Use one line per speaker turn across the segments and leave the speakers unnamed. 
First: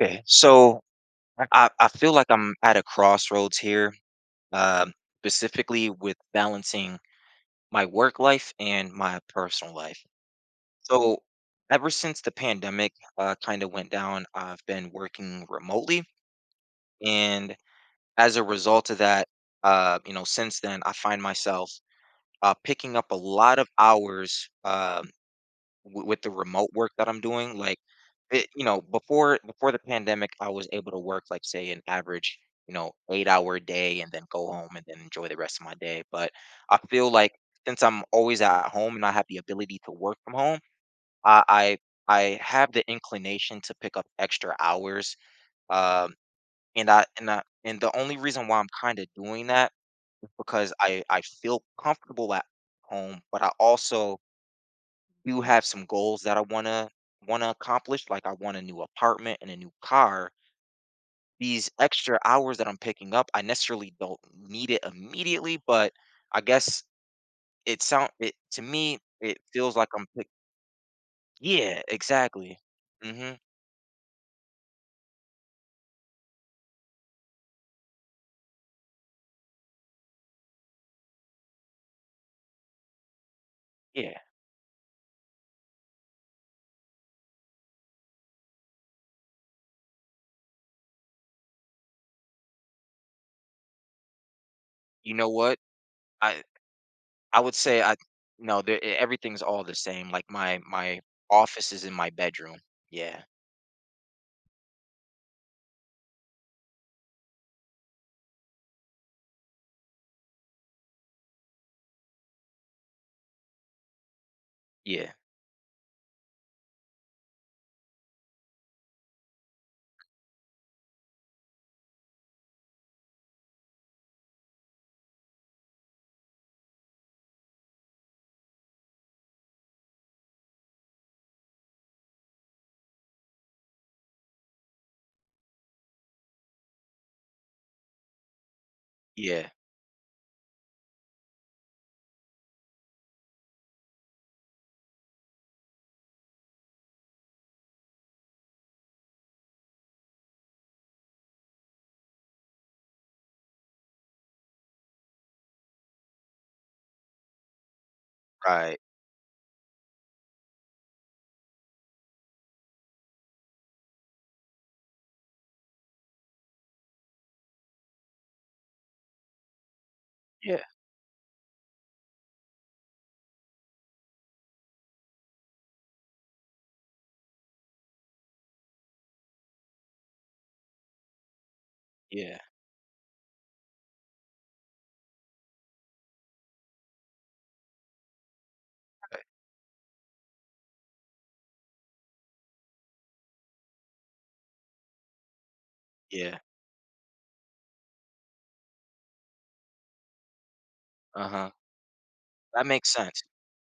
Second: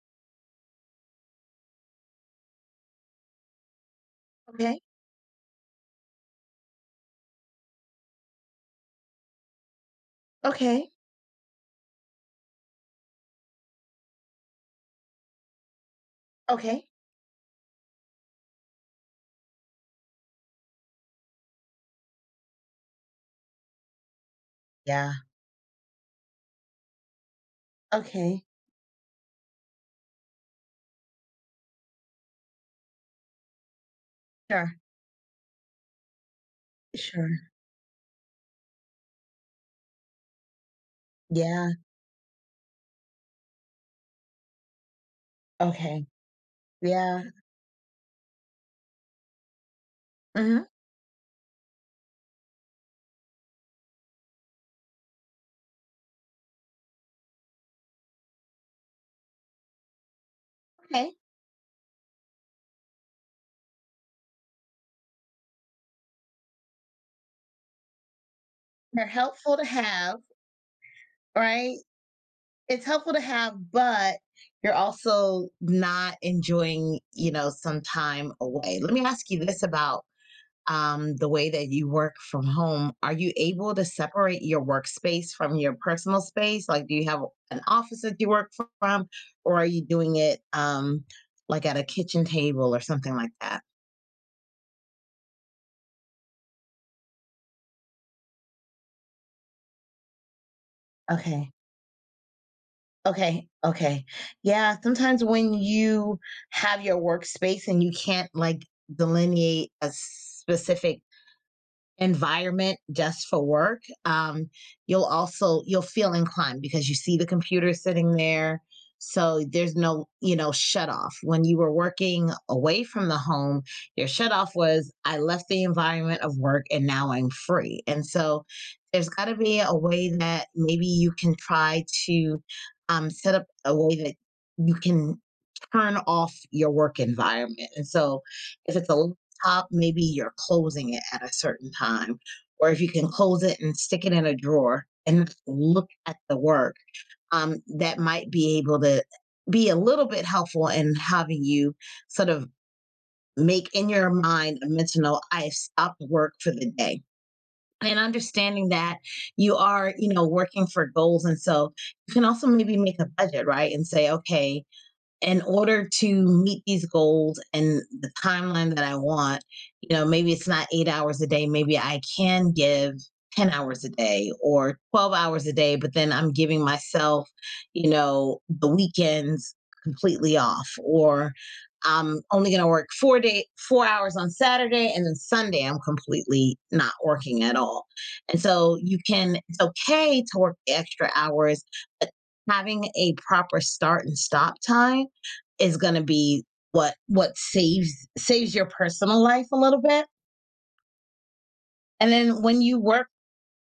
Okay, so I feel like I'm at a crossroads here,
Okay,
um, specifically with balancing my work life and my personal life.
okay,
So, ever since the pandemic kind of went down, I've been working remotely.
okay.
And as a result of that, since then, I find myself picking up a lot of hours. uh,
Yeah.
w- with the remote work that I'm doing. Like,
Okay,
it, you know, before before the pandemic, I was able to work like say an average, 8 hour day and then go home
sure,
and then enjoy the rest of my day. But I feel like
sure.
since I'm always at home and I have the ability to work from home, I
Yeah.
I, I have the inclination to pick up extra hours.
Okay.
Um,
Yeah.
and the only reason why I'm kind of doing that is
Mhm.
because I feel comfortable at home, but I also do have some goals that I wanna accomplish, like I want a new apartment and a new car.
Okay.
These extra hours that I'm picking up, I necessarily don't need it immediately, but I guess it sound it to me,
They're
it
helpful to
feels like I'm
have,
pick.
right?
Yeah, exactly.
It's helpful to
Mhm.
have, but you're also not enjoying some time away. Let me ask you this about the way that you work from home. Are you able to
Yeah.
separate your workspace from your personal space? Like, do you have an office that you work from, or are you doing it like at a kitchen table or something like that?
You know what? I I would say I no, the e everything's all the same. Like my
Okay.
office is in my bedroom. Yeah.
Okay. Okay. Yeah. Sometimes when you have your workspace and you can't like delineate a specific environment just for work, you'll
Yeah.
also you'll feel inclined because you see the computer sitting there, so there's no shut off. When you were working away from the home, your shut off was, I left the environment of work and now I'm free. And so there's got to be a way that maybe you can try to, set up a way that you can turn off your work environment. And so if it's a
Yeah.
top, maybe you're closing it at a certain time. Or if you can close it and stick it in a drawer and look at the work, that might be able to be a little bit helpful in having you sort of make in your mind a mental note, I've stopped work for the day. And understanding
Right.
that you are, working for goals. And so you can also maybe make a budget, right? And say, okay, in order to meet these goals and the timeline that I want, maybe it's
Yeah.
not 8 hours a day. Maybe I can give 10 hours a day or 12 hours a day, but then I'm giving myself, the weekends completely off, or I'm
Yeah.
only going to work 4 hours on Saturday, and then Sunday I'm completely not working at all. And so
Right.
it's okay to work the extra hours, but having a proper start and stop time is going to
Yeah.
be what saves your personal life a little bit.
Uh-huh.
And then when
That
you
makes
work,
sense.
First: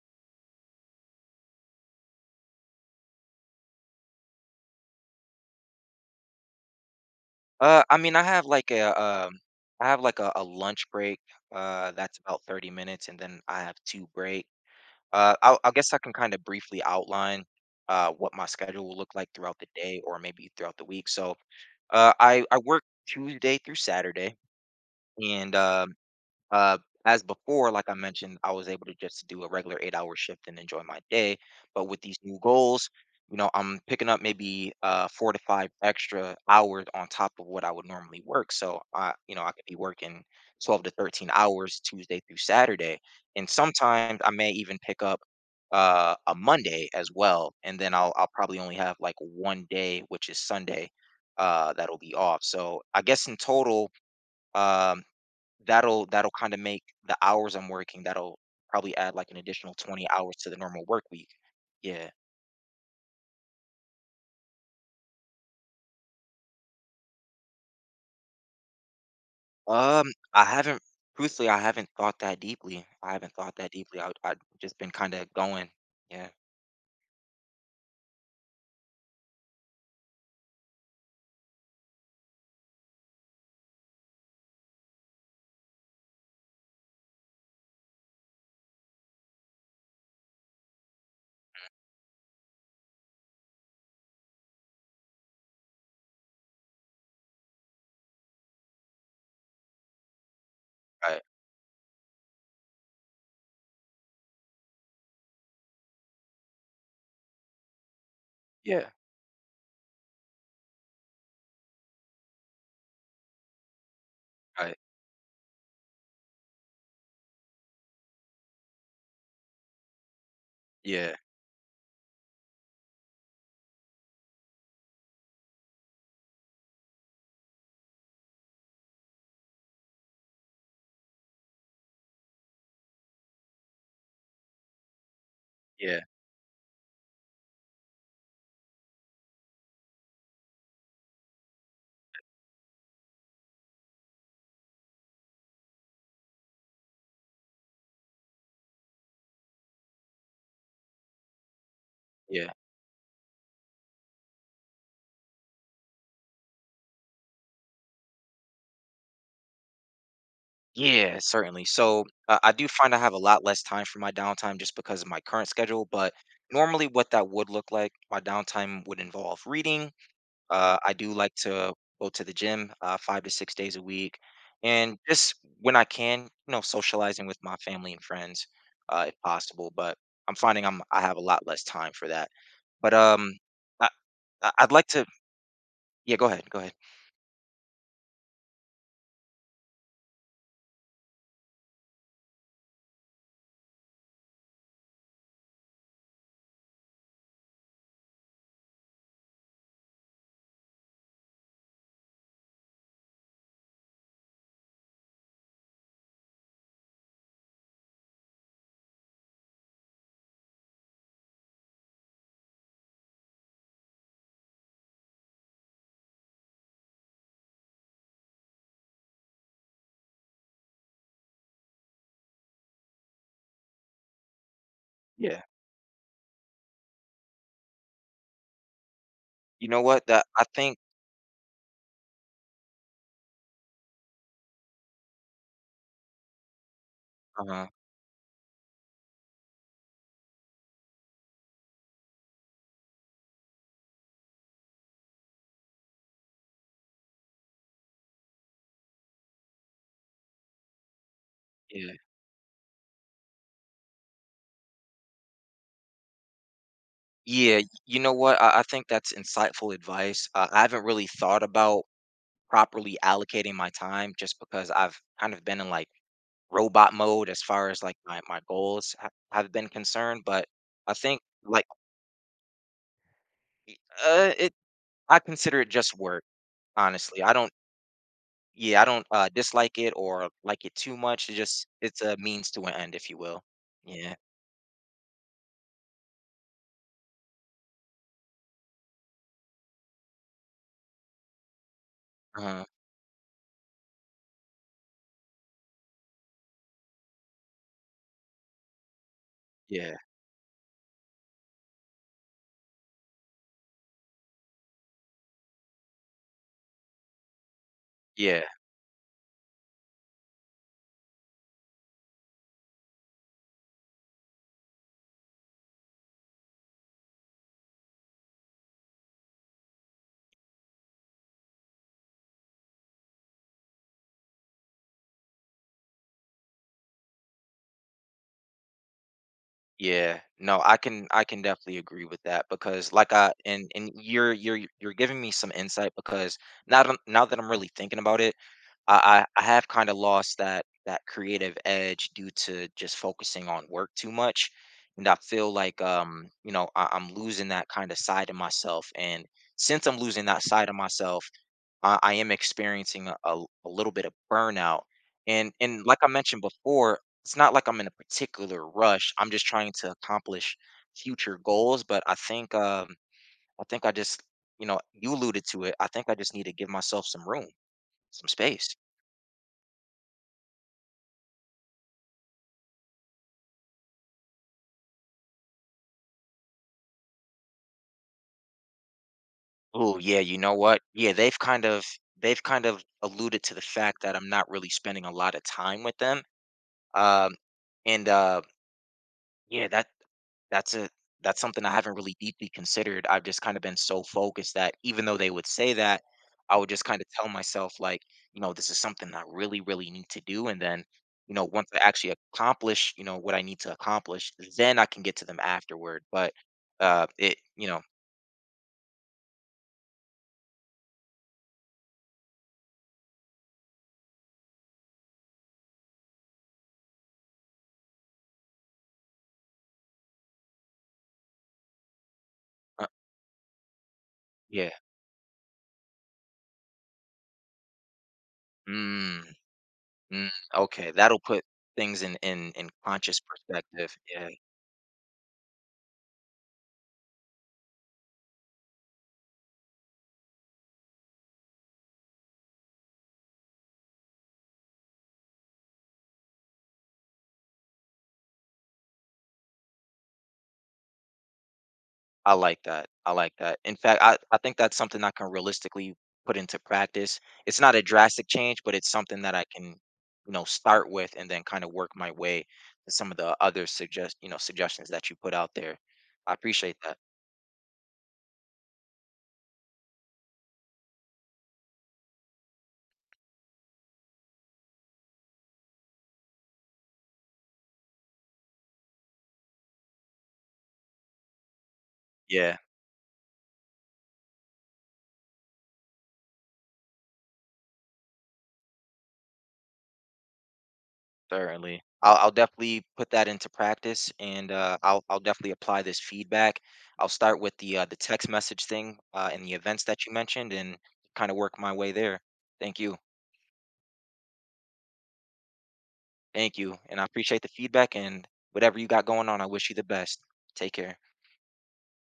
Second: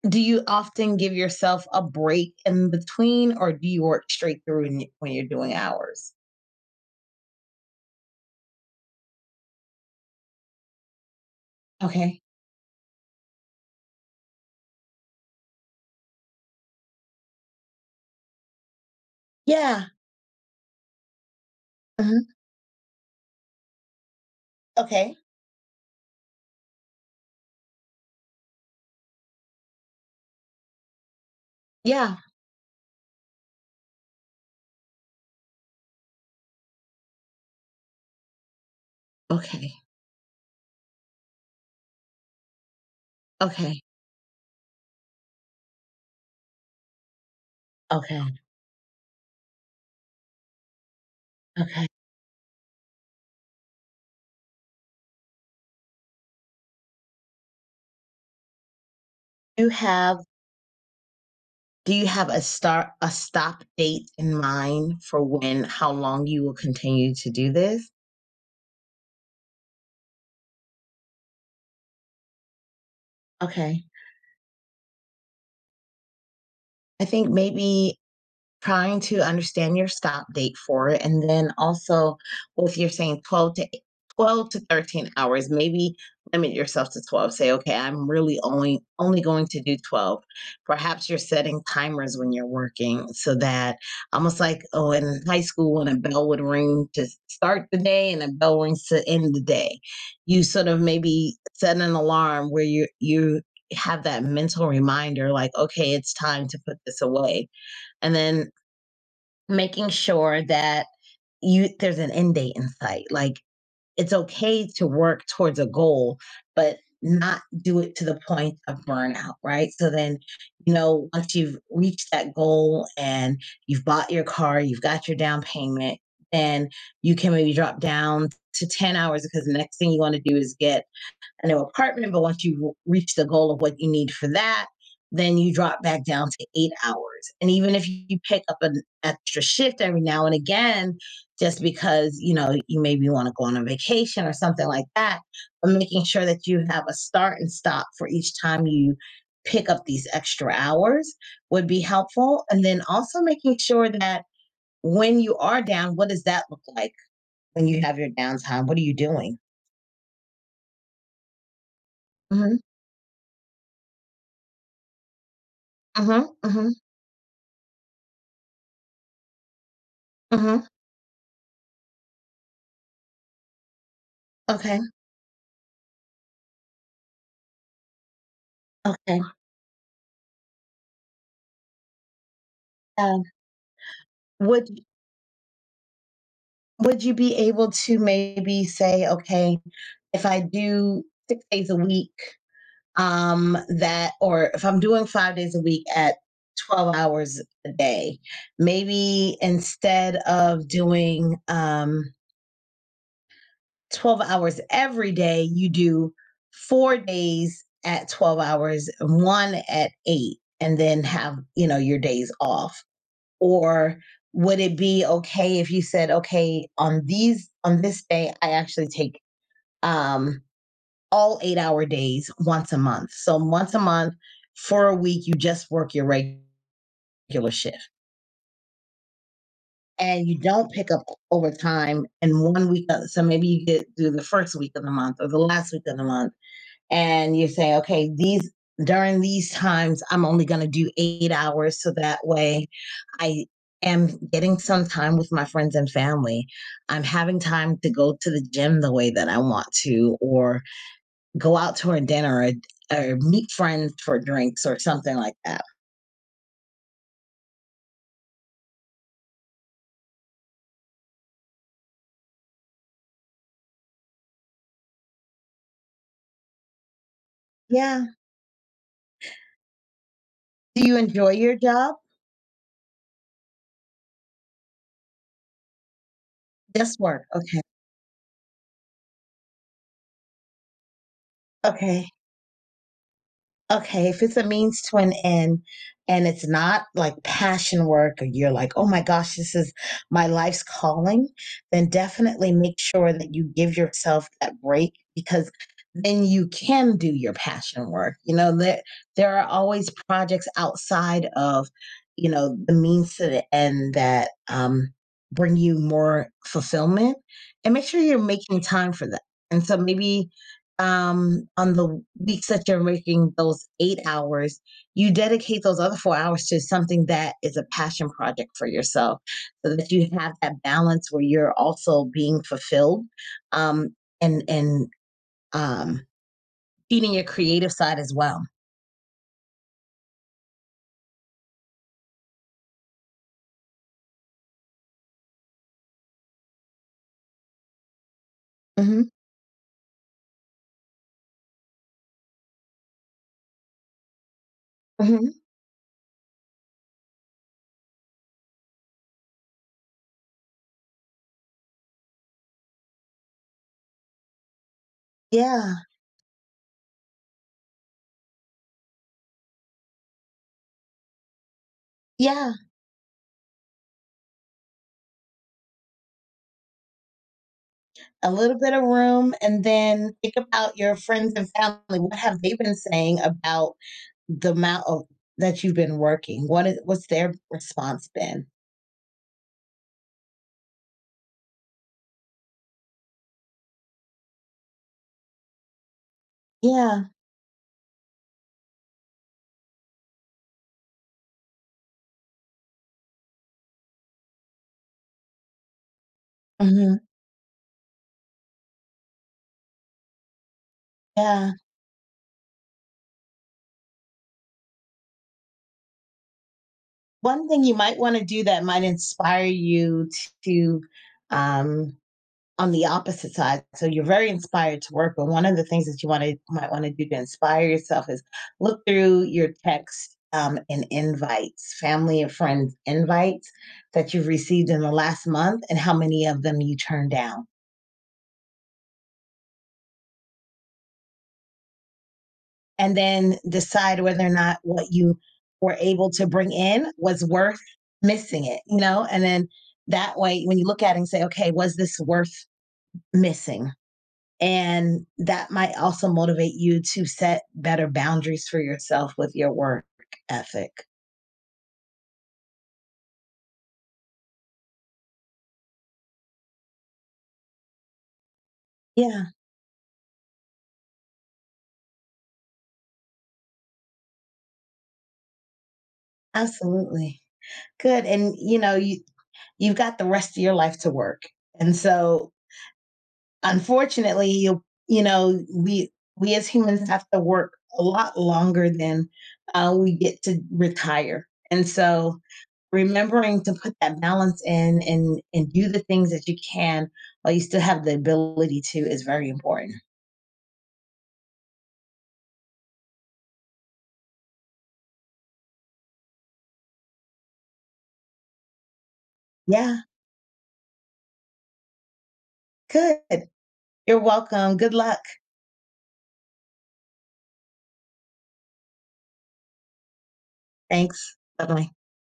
do you often give yourself a break in between, or do you work straight through when you are doing hours?
I mean, I have like a I have like a lunch break. That's
Okay.
about 30 minutes, and then I have two break. I guess I can kind of briefly outline what my schedule will look like throughout the
Yeah.
day, or maybe throughout the week. So, uh,
Mhm.
I I work Tuesday through Saturday,
Okay.
and uh, as before, like I mentioned, I was able to just do a regular 8 hour shift and enjoy my day. But with
Yeah.
these new goals, you know, I'm picking up maybe four to five extra hours on top of what I would normally work. So I, you know, I could
Okay.
be working 12 to 13 hours Tuesday through Saturday. And
Okay.
sometimes I may even pick up a Monday as well. And then I'll
Okay.
probably only have like one day, which is Sunday,
Okay.
that'll be off. So I guess in total, um, that'll kinda make the hours I'm working, that'll probably add, like, an
You
additional 20
have
hours to the normal work week.
Do you
Yeah.
have a stop date in mind for when how long you will continue to do this?
Um, I haven't truthfully, I haven't thought that
Okay.
deeply. I've just been kinda going. Yeah.
I think maybe trying to understand your stop date for it. And then also, well, if you're saying 12 to 13 hours, maybe limit yourself to 12. Say, okay, I'm really only going to do 12. Perhaps you're setting timers when you're working, so that almost like, oh, in high school when a bell would ring to start the day and a bell rings to end the day. You sort of
Right.
maybe set an alarm where you have that mental reminder, like, okay, it's time to put this away, and then
Yeah.
making sure that you there's an end date in sight. Like, it's okay
Right.
to work towards a goal, but not do it to the point of burnout, right? So then,
Yeah.
once you've reached that goal and you've bought your car, you've got your down payment, then you can maybe drop down to 10 hours, because the next thing you want to do is get a new apartment. But once you reach the goal of what you need for that, then you drop
Yeah.
back down to 8 hours. And even if you pick up an extra shift every now and again, just because you know you maybe want to go on a vacation or something like that, but making sure that you have a start and stop for each time you pick up these extra hours would be helpful.
Yeah.
And then also making sure that when you are down, what does that look like when you have your downtime? What are you doing?
Yeah, certainly. So, I
Mm-hmm,
do find I have a lot less time for my downtime just because of my current schedule, but
mm-hmm, mm-hmm,
normally what that would look like, my downtime would involve reading.
mm-hmm.
I do like to go to the gym 5 to 6 days a week,
Okay.
and just when I can, you know, socializing with my family and friends, if
Okay,
possible. But I'm finding I have a lot less time for that. But
um,
um, I I'd
would
like to. Yeah, go ahead. Go ahead.
would you be able to maybe say, "Okay, if I do 6 days a week, that or if I'm doing 5 days a week at 12 hours a day, maybe instead of doing, 12 hours every day, you do 4 days at 12 hours, 1 at 8, and then have, your days off." Or would it be okay if you said, okay, on these on this day I actually take um all 8 hour days once a month, so once a month for a week you
Yeah,
just work your regular shift
you know what? That
and you
I
don't
think.
pick up overtime in one week. So maybe you get through the first week of the month or the last week of the month and you
Uh,
say, okay, these during these times, I'm only going to do 8 hours. So that way I am getting some time with my friends and family. I'm having time to go to the gym the way that I want to, or go out to
yeah,
a dinner, or meet friends for drinks or something like that.
yeah. You know what? I think that's insightful advice. I haven't really thought about properly allocating my time just because I've kind of been in like robot mode as far as like
Yeah.
my goals have been concerned. But
Do
I
you
think
enjoy your
like
job?
uh, it, I consider it just work.
Just
Honestly,
work.
I don't.
Okay.
Yeah, I don't dislike it or like it too much. It just it's
Okay,
a means to an end, if you will.
Okay,
Yeah.
if it's a means to an end and it's not like passion work, or you're like, oh my gosh, this is my life's calling, then definitely
Uh,
make sure that you give yourself that break, because then you can do your passion work. There are always
yeah.
projects outside of, the means to the end that bring you more fulfillment. And make sure you're
Yeah.
making time for that. And so maybe, on the weeks that you're making those 8 hours, you dedicate those other 4 hours to something that is a passion project for yourself, so that you have that balance where you're also being fulfilled, um, and um, feeding your creative side as well.
Yeah. No, I can definitely agree with that because like I and you're giving me some insight because now that I'm really thinking about it,
Mm-hmm.
I have kind of lost that creative edge due to just focusing on work too much. And I
Mm-hmm.
feel like I'm losing that kind of side of myself. And since I'm losing that side of myself, I am experiencing a little bit of burnout. And
Yeah.
and like I mentioned before, it's not like I'm in a particular rush. I'm just trying to accomplish future goals. But
Yeah.
I think I just, you know, you alluded to it. I think I just need to give myself some room, some
A little bit
space.
of room. And then think about your friends and family. What have they been saying about the amount of that you've been working? What's their response been?
Oh yeah, you know what? They've kind of alluded to the fact that I'm not really spending a lot of time with them.
Yeah.
Um, and Yeah, that's a that's something I haven't really deeply considered. I've just kind of been so focused that even though they would say that, I would just
Mhm.
kind of tell myself like, you know, this is something I really, really need to do. And then, you know,
Yeah.
once I actually accomplish, you know, what I need to accomplish, then I can get to them afterward. But it,
One thing
you
you
know,
might wanna do that might inspire you to, um on the opposite side, so you're very inspired to work, but one of the things that you wanna might wanna do to inspire yourself is look through your text, and invites, family and friends
uh,
invites that you've received
yeah.
in the last month and how many of them you turned down.
Mm. Mm, okay, that'll put things in
And
conscious
then
perspective.
decide whether
Yeah,
or not what you were able to bring in was worth missing it, you know? And then that way, when you look at it and say, okay, was this worth missing? And that might also motivate you to set better boundaries for yourself with your work ethic.
I like that. In fact, I think that's something I can realistically put into practice. It's not a drastic change, but it's something
Yeah,
that I can, you know, start with and then kind of work my way to some of the other suggestions that you put out there. I appreciate that.
absolutely. Good. And you know, you you've got the rest of your life to work. And so unfortunately, we as humans have to work a lot longer than we get to retire, and so
Yeah.
remembering to put that balance in and do the things that you can while you still have the ability to is very important.
Certainly. I'll definitely put that into practice and I'll definitely apply this feedback. I'll start with the text message thing and the
Yeah,
events that you mentioned and kind of work my way there. Thank you.
good. You're welcome. Good luck.
Thank you. And I appreciate the feedback and whatever you got going on, I wish you the best. Take care.
Thanks. Bye bye.